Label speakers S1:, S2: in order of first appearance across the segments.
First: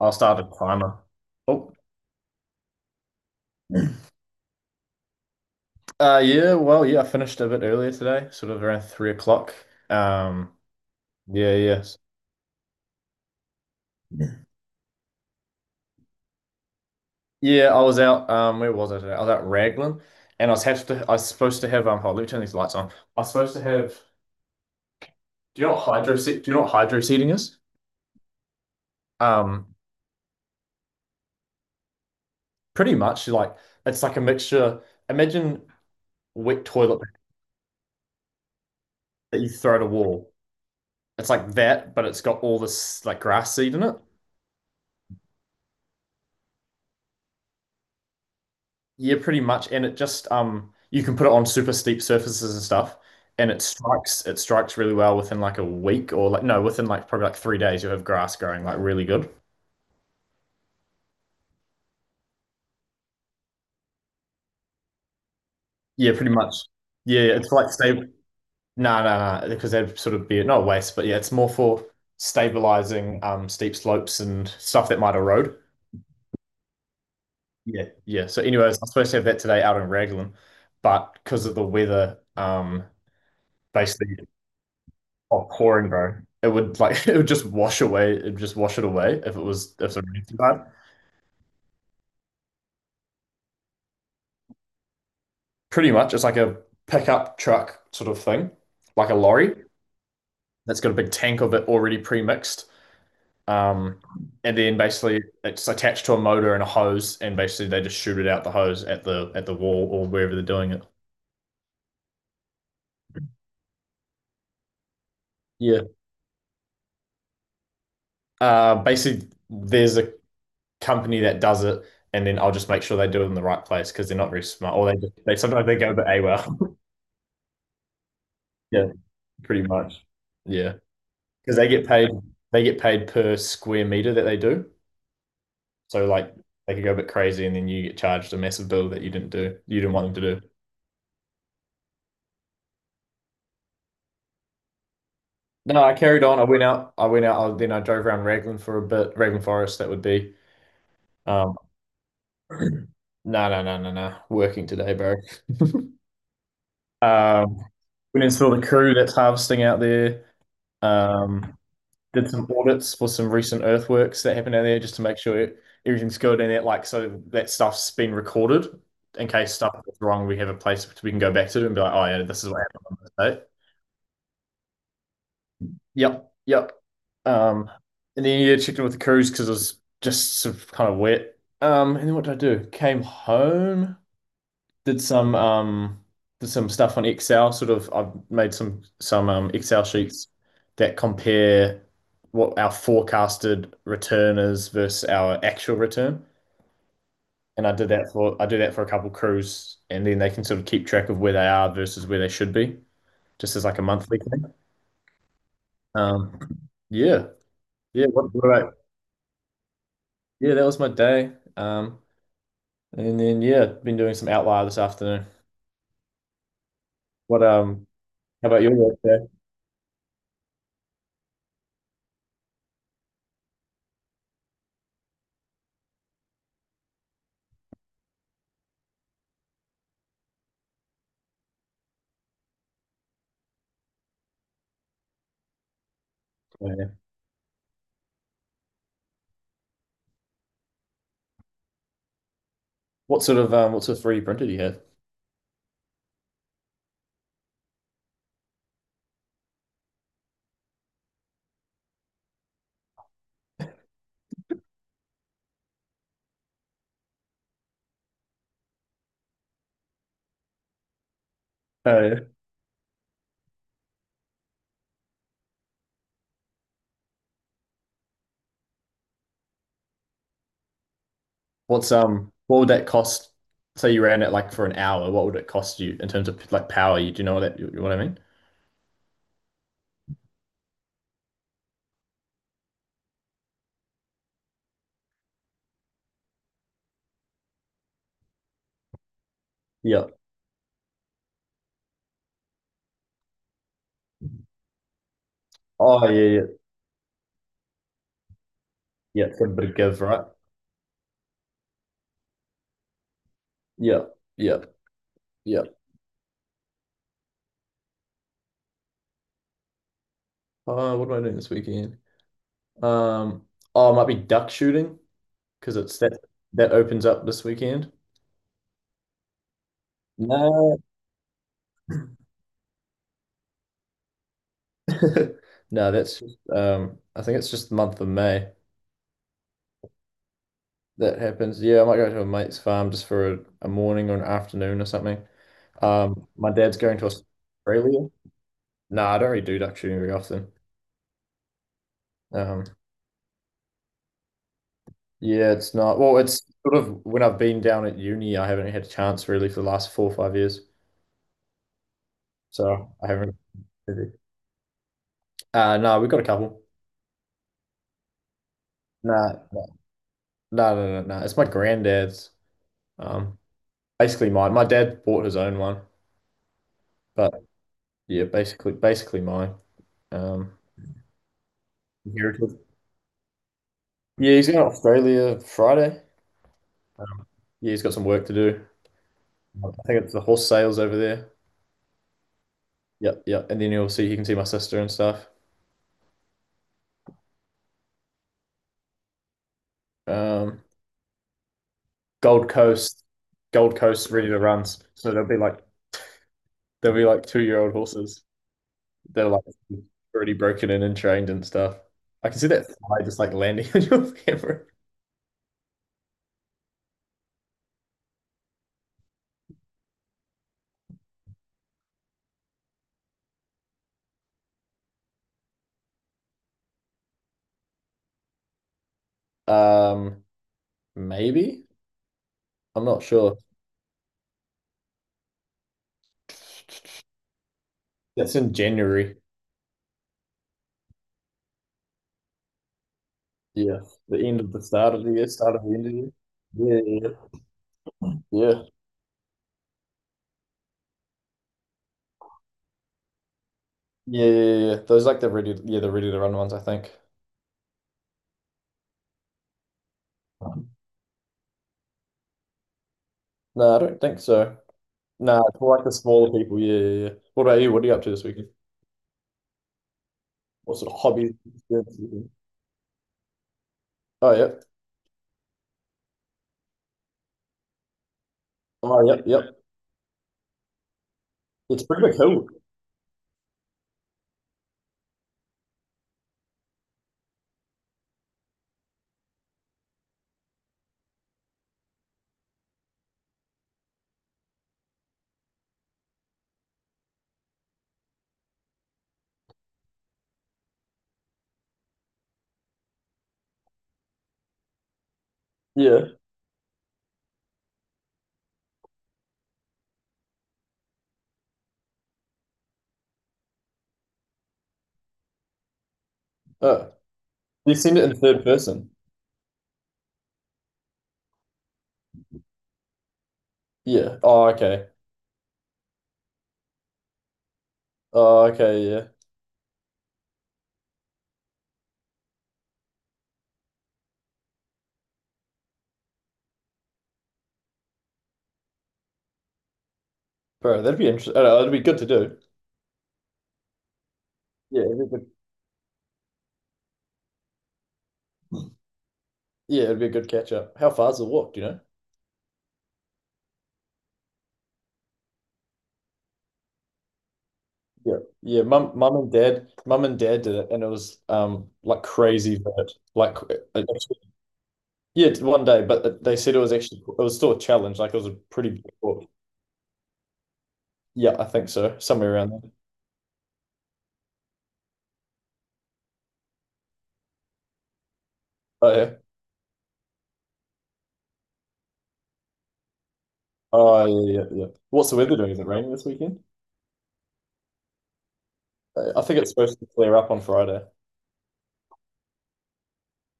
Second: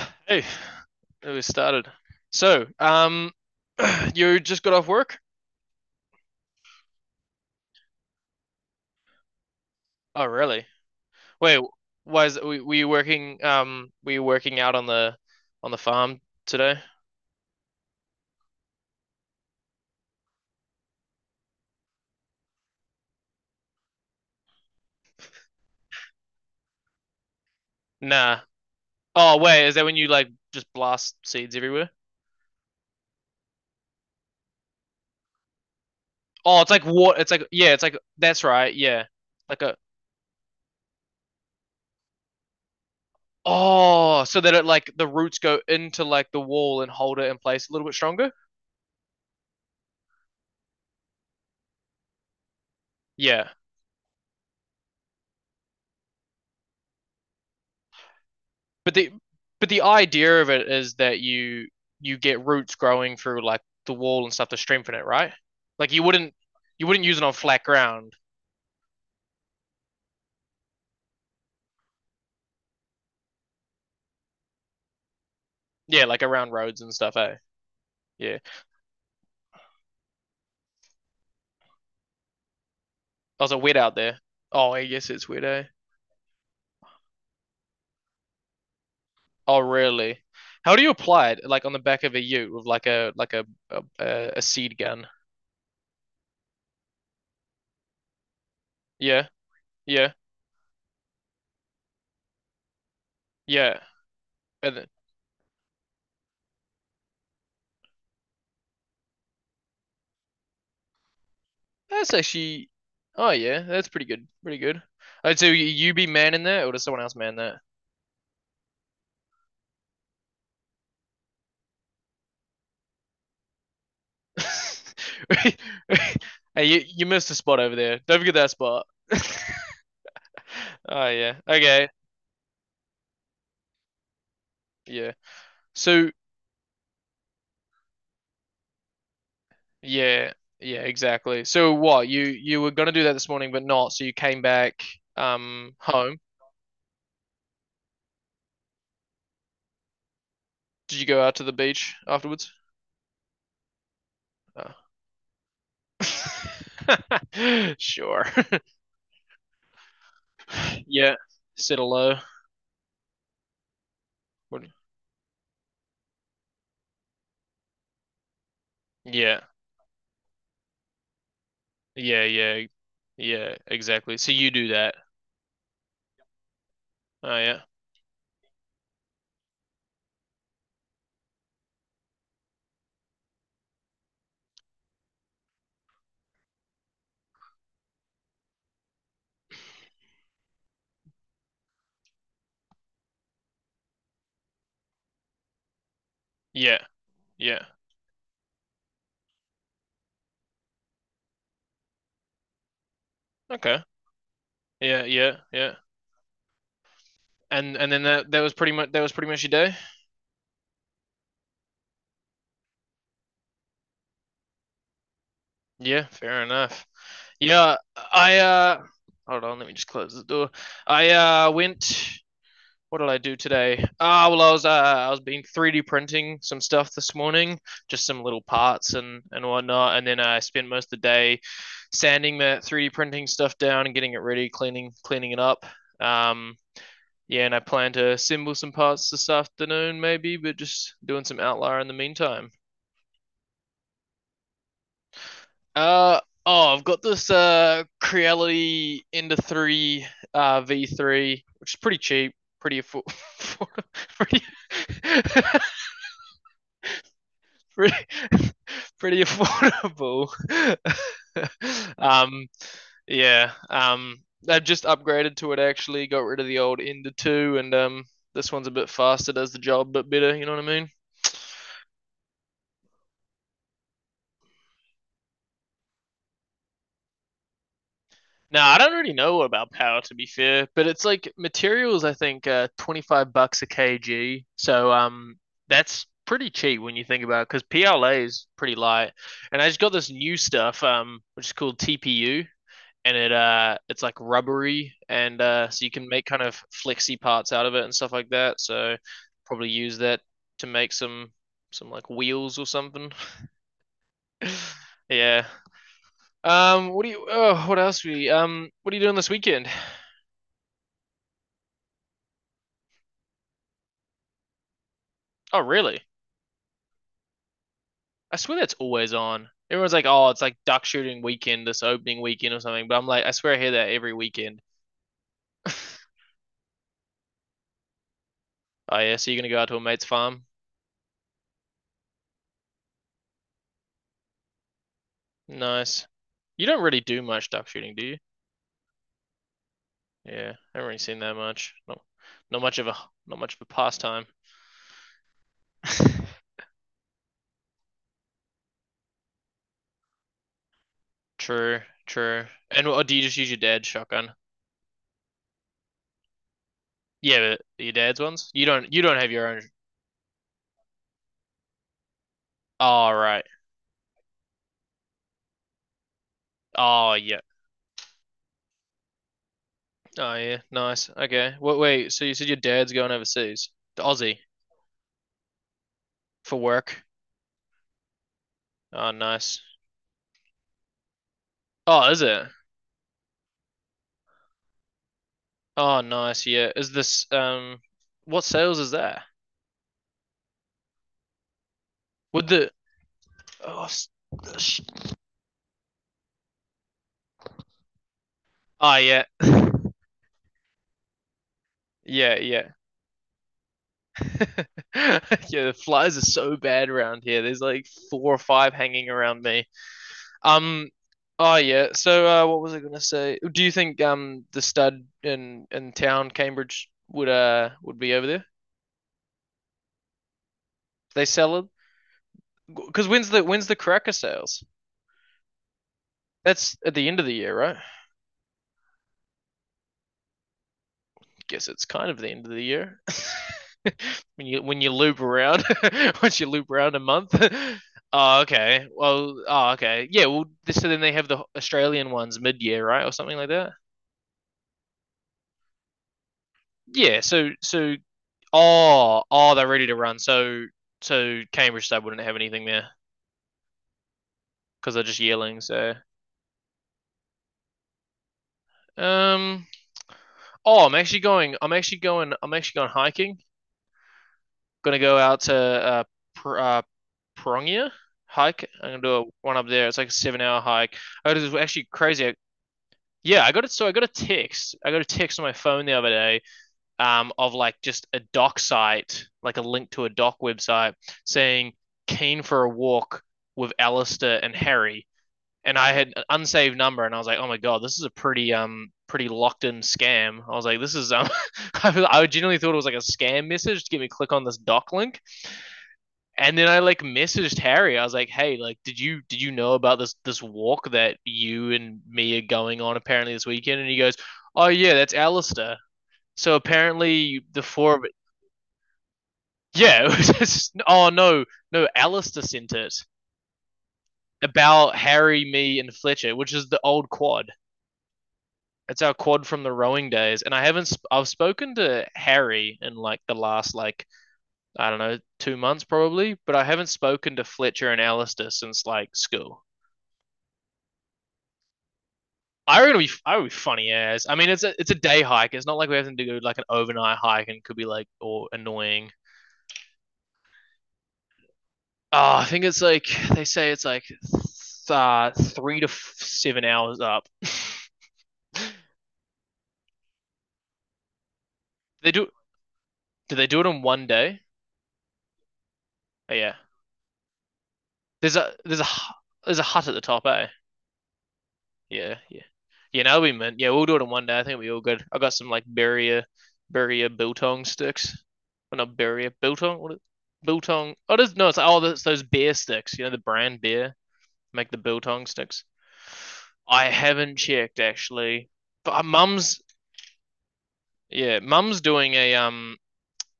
S1: I'll start
S2: Hey,
S1: at climber.
S2: we
S1: Oh,
S2: started. So, um, you just got off work?
S1: yeah. Well, yeah. I finished a bit earlier today, sort of around 3 o'clock.
S2: Oh,
S1: Um,
S2: really?
S1: yeah,
S2: Wait,
S1: yes,
S2: why is were you working? Were you working out on the farm today?
S1: yeah. I was out. Where was I today? I was out Raglan, and I was have to. I was supposed to have. Hold on, let me turn these lights on. I was supposed to have. Do you know what Do you know what hydro seeding is?
S2: Nah. Oh, wait,
S1: Um,
S2: is that when you like just blast seeds everywhere?
S1: pretty much like it's like a mixture. Imagine
S2: Oh,
S1: wet
S2: it's like
S1: toilet
S2: what?
S1: paper
S2: It's like yeah, it's like that's right. Yeah,
S1: that you
S2: like a
S1: throw at a wall. It's like that, but it's got all this like grass seed in it.
S2: oh, so that it like the roots go into like the wall and hold it in place a little bit stronger.
S1: Yeah, pretty much. And it just you can put it on super steep surfaces and stuff,
S2: Yeah.
S1: and it strikes really well within like a week or like no, within like probably like 3 days you'll have grass growing like
S2: But
S1: really
S2: the
S1: good.
S2: but the idea of it is that you get roots growing through like the wall and stuff to strengthen it, right? Like you
S1: Yeah, pretty
S2: wouldn't
S1: much.
S2: you wouldn't use
S1: Yeah,
S2: it on
S1: it's
S2: flat
S1: like stable.
S2: ground.
S1: No, no, no, because that'd sort of be not a waste, but yeah, it's more for stabilizing steep slopes and stuff that might erode.
S2: Yeah, like around roads and stuff, eh?
S1: Yeah, yeah.
S2: Yeah.
S1: So, anyways, I'm supposed to have that today out in Raglan, but because of the weather,
S2: Was it wet out
S1: basically.
S2: there? Oh, I guess it's wet,
S1: Oh,
S2: eh?
S1: pouring, bro. It would like it would just wash away. It would just wash it away if it
S2: Oh,
S1: was if the
S2: really?
S1: rain too bad.
S2: How do you apply it? Like on the back of a ute with like a seed gun.
S1: Pretty much, it's like a pickup truck sort of thing, like a
S2: Yeah,
S1: lorry
S2: yeah,
S1: that's got a big tank of it already pre-mixed.
S2: yeah.
S1: Um, and
S2: And
S1: then
S2: then,
S1: basically it's attached to a motor and a hose, and basically they just shoot it out the hose at the wall or wherever they're doing it.
S2: that's actually, oh yeah, that's pretty good, pretty good. Oh, so you
S1: Yeah.
S2: be manning that, or does someone else man that?
S1: Basically, there's a company that does it, and then I'll just make sure they do it in the right place because they're not very smart, or they sometimes they go a bit
S2: Hey,
S1: AWOL.
S2: you missed a spot over there. Don't forget that spot.
S1: Yeah, pretty much. Yeah.
S2: Oh yeah.
S1: Because they get
S2: Okay.
S1: paid they get paid per square meter that they do.
S2: Yeah.
S1: So
S2: So
S1: like they could go a bit crazy and then you get charged a massive bill that you didn't want them
S2: yeah,
S1: to do.
S2: yeah, exactly. So what, you were gonna do that this morning but not, so you came back
S1: No, I
S2: home.
S1: carried on. I went out. Then I drove around Raglan for a bit. Raglan Forest, that would be.
S2: Did you go out to the
S1: Um,
S2: beach afterwards?
S1: no, no. Working
S2: Oh.
S1: today, bro. um,
S2: Sure.
S1: Went and saw the crew that's harvesting out there.
S2: Yeah.
S1: Um,
S2: Settle low.
S1: did some audits for some recent earthworks that happened out
S2: What-
S1: there just to make sure everything's good and that, like, so that stuff's been recorded in
S2: Yeah.
S1: case stuff goes wrong we have a place we can go back to and be like, oh yeah,
S2: Yeah,
S1: this is what
S2: yeah.
S1: happened on this day.
S2: Yeah, exactly. So you do that.
S1: yep yep
S2: Oh yeah.
S1: um and then yeah, checked in with the crews because it was just sort of kind of wet. And then what did I do, came home, did some stuff on Excel. Sort of, I've made some Excel sheets that compare what our forecasted return is versus our actual return.
S2: Yeah. Yeah.
S1: And I do that for a couple crews, and then they can sort of keep track of where they are versus where they should be, just as like
S2: Okay.
S1: a monthly thing.
S2: Yeah, yeah, yeah.
S1: Um, yeah,
S2: And then
S1: yeah.
S2: that that was pretty much that was pretty much your day.
S1: Yeah, that was my day. And then yeah, been doing some outlier this afternoon.
S2: Yeah, fair enough.
S1: What
S2: Yeah, I
S1: how about your work day?
S2: hold on, let me just close the door. I went. What did I do today? Ah, well, I was been 3D printing some stuff this morning, just some little parts and whatnot, and then I spent most of the day sanding that 3D printing stuff down and getting it ready, cleaning it up. Um, yeah, and I plan to assemble some parts this afternoon, maybe, but just doing some outlier in the meantime.
S1: What sort of 3D printer do you have?
S2: Oh, I've got this Creality Ender three V three, which is pretty cheap, pretty affo- pretty, pretty pretty affordable.
S1: Uh,
S2: um yeah, I've just upgraded to it actually, got rid of the old Ender two, and this one's a bit faster, does the job a bit better. You know what I mean?
S1: what's what would that cost? Say you ran it like for an hour, what would it cost you in terms of like power? You know what I mean?
S2: No, I don't really know about power to be fair, but it's like materials. I think $25 a kg, so that's pretty cheap when you think about it because PLA is pretty light. And I just got
S1: Yeah.
S2: this new stuff which is called TPU, and it's like rubbery, and so you
S1: Oh
S2: can make
S1: yeah,
S2: kind
S1: yeah,
S2: of flexy parts out of it and stuff like that. So
S1: yeah. It's a
S2: probably
S1: bit of
S2: use
S1: give,
S2: that
S1: right?
S2: to make some like wheels or something.
S1: Yeah, yeah,
S2: yeah.
S1: yeah.
S2: What do you? Oh, what else? We what are you doing this weekend?
S1: What am I doing this weekend? Um, oh, it might be duck shooting,
S2: Oh,
S1: because it's
S2: really?
S1: that that opens up this weekend.
S2: I swear that's always on. Everyone's like, oh, it's like
S1: No.
S2: duck shooting weekend, this opening weekend or something. But I'm like, I swear I hear that every weekend.
S1: No, that's just I think it's just the month of May
S2: Oh, yeah. So you're going to go out to a mate's farm?
S1: that happens. Yeah, I might go to a mate's farm just for a morning or an afternoon or something.
S2: Nice.
S1: My
S2: You
S1: dad's
S2: don't
S1: going
S2: really
S1: to
S2: do much duck shooting, do
S1: Australia.
S2: you?
S1: No, I don't really do duck shooting very often.
S2: Yeah. I haven't really seen that much. Not, not
S1: Um
S2: much of a, not much of a pastime.
S1: yeah, it's not, well, it's sort of when I've been down at uni, I haven't had a chance really for the last 4 or 5 years.
S2: True, true. And
S1: So
S2: what,
S1: I
S2: do you
S1: haven't
S2: just use your dad's
S1: really-
S2: shotgun?
S1: no, we've got a couple.
S2: Yeah, but your dad's ones? You don't have
S1: Nah,
S2: your
S1: no,
S2: own.
S1: no. It's my granddad's.
S2: Oh,
S1: Um
S2: right.
S1: basically mine. My dad bought his own one,
S2: Oh, yeah.
S1: but yeah, basically mine.
S2: Oh,
S1: Um,
S2: yeah. Nice. Okay. Wait, wait. So you said your
S1: inherited.
S2: dad's going overseas to
S1: Yeah,
S2: Aussie?
S1: he's going to Australia Friday.
S2: For work.
S1: Yeah, he's got some work to do.
S2: Oh, nice.
S1: I think it's the horse sales over there.
S2: Oh, is it?
S1: Yep, yep. And then you can see my sister and stuff.
S2: Oh, nice. Yeah. Is this what sales is there?
S1: Um,
S2: Would
S1: Gold
S2: the
S1: Coast, Gold
S2: oh, s-
S1: Coast ready to runs. So they'll be like 2 year old horses.
S2: ah, yeah,
S1: They're like already broken in and trained and stuff. I
S2: yeah,
S1: can see that
S2: yeah,
S1: fly just like landing on your camera.
S2: yeah. The flies are so bad around here. There's like four or five hanging around me. Um, oh yeah. So, what was I gonna say? Do you think the stud in town, Cambridge, would be over there?
S1: Um,
S2: They sell it
S1: maybe. I'm not
S2: because
S1: sure.
S2: when's the cracker sales? That's at the end of the year, right?
S1: That's in January.
S2: Guess it's kind of the end of the year.
S1: Yes, the end
S2: When
S1: of
S2: you
S1: the
S2: when you
S1: start of the
S2: loop
S1: year, start
S2: around,
S1: of the end of
S2: once you
S1: the
S2: loop around a
S1: year. Yeah,
S2: month. Oh,
S1: yeah,
S2: okay. Well, oh, okay. Yeah. Well, so then they have the Australian ones mid-year, right, or something like that.
S1: yeah, yeah. Those like the ready, yeah, the ready to run ones, I think.
S2: Yeah. So, so, oh, oh, they're ready to run. So,
S1: Um,
S2: so Cambridge Stud wouldn't have anything there
S1: No, I don't think so.
S2: because they're just
S1: No, it's
S2: yearlings.
S1: more like the
S2: So,
S1: smaller people. Yeah, yeah, yeah. What about you? What are you up to this weekend?
S2: um,
S1: What
S2: oh,
S1: sort of hobbies? Experiences you doing?
S2: I'm actually going hiking
S1: Oh, yeah.
S2: gonna go out to Pr- uh Prongia hike. I'm gonna
S1: Oh,
S2: do
S1: yep,
S2: a one
S1: yep.
S2: up there. It's like a 7 hour hike. Oh, this is
S1: It's
S2: actually
S1: pretty big
S2: crazy.
S1: hill.
S2: Yeah, I got it. So I got a text on my phone the other day, of like just a doc site, like a link to a doc website, saying keen for a walk with Alistair and Harry. And I had an unsaved number, and I was like, oh my god, this is a pretty pretty locked in scam. I was like, this is I genuinely thought it was like a scam message to get me to click on this doc link
S1: Yeah.
S2: and then I like messaged Harry. I was like, "Hey, like, did you know about this this walk that you and me are going on apparently this weekend?" And he goes, "Oh yeah, that's Alistair." So
S1: Oh,
S2: apparently the
S1: you
S2: four
S1: seen
S2: of
S1: it
S2: it,
S1: in third person.
S2: yeah. It was just, oh no, no, Alistair sent it
S1: Yeah. Oh, okay.
S2: about Harry, me, and Fletcher, which is the old quad.
S1: Oh, okay.
S2: It's
S1: Yeah,
S2: our quad from the rowing days, and I haven't. Sp- I've spoken to Harry in like the last like I don't know 2 months probably, but I haven't spoken to Fletcher and Alistair since like school.
S1: bro, that'd be interesting. That'd be good to do.
S2: I reckon it'd be I would be funny as. I mean, it's a
S1: Yeah,
S2: it's a
S1: it'd be
S2: day
S1: good.
S2: hike. It's not like we have to do like an overnight hike and could be like or annoying.
S1: Yeah, it'd be a good catch up. How far's the walk? Do you know?
S2: Oh, I think it's like they say it's like 7 hours up.
S1: Yeah, yeah. Mum and dad did it, and it was like
S2: They do.
S1: crazy vert,
S2: Did
S1: like
S2: they do it
S1: it-
S2: in one
S1: actually-
S2: day?
S1: yeah, it's one day. But it-
S2: Oh,
S1: they said
S2: yeah.
S1: it was actually it was still a challenge. Like it was a
S2: There's a
S1: pretty
S2: there's
S1: big
S2: a
S1: book.
S2: there's a hut at the top, eh?
S1: Yeah, I think so,
S2: Yeah,
S1: somewhere
S2: yeah.
S1: around there.
S2: Yeah, now we meant. Yeah, we'll do it in one day. I think it'll be all good. I got some like Beria biltong sticks. Oh,
S1: Oh
S2: not
S1: yeah,
S2: Beria biltong. What is, biltong? Oh, no, it's all those beer sticks. You know the brand beer
S1: oh yeah, yeah, yeah, yeah.
S2: make the
S1: What's the
S2: biltong
S1: weather doing? Is
S2: sticks.
S1: it raining this weekend?
S2: I haven't checked actually, but
S1: I think it's
S2: mum's
S1: supposed to clear up on Friday.
S2: yeah,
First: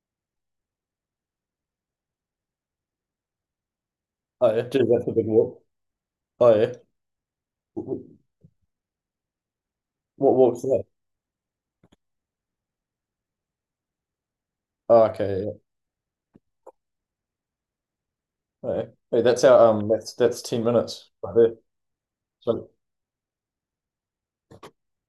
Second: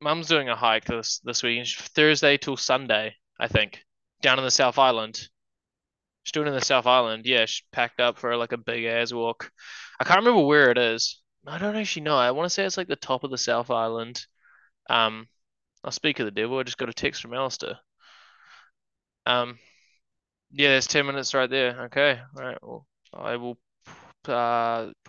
S2: mum's doing a hike this this weekend, Thursday till Sunday, I think, down in the
S1: Oh yeah,
S2: South
S1: gee, that's a big
S2: Island.
S1: walk.
S2: She's doing it in
S1: Oh
S2: the
S1: yeah,
S2: South Island. Yeah, she packed up
S1: W-
S2: for like a big ass walk. I can't
S1: what
S2: remember
S1: walk's
S2: where it
S1: that?
S2: is. I don't actually know. I want to say it's like the top of the South Island.
S1: Oh,
S2: Um,
S1: okay, yeah.
S2: I'll speak of the devil. I just got a text from Alistair.
S1: Oh, yeah. Hey, that's
S2: Um,
S1: our um, that's ten
S2: yeah, there's 10
S1: minutes
S2: minutes
S1: right
S2: right
S1: there.
S2: there. Okay. All right.
S1: So
S2: Well, I will uh,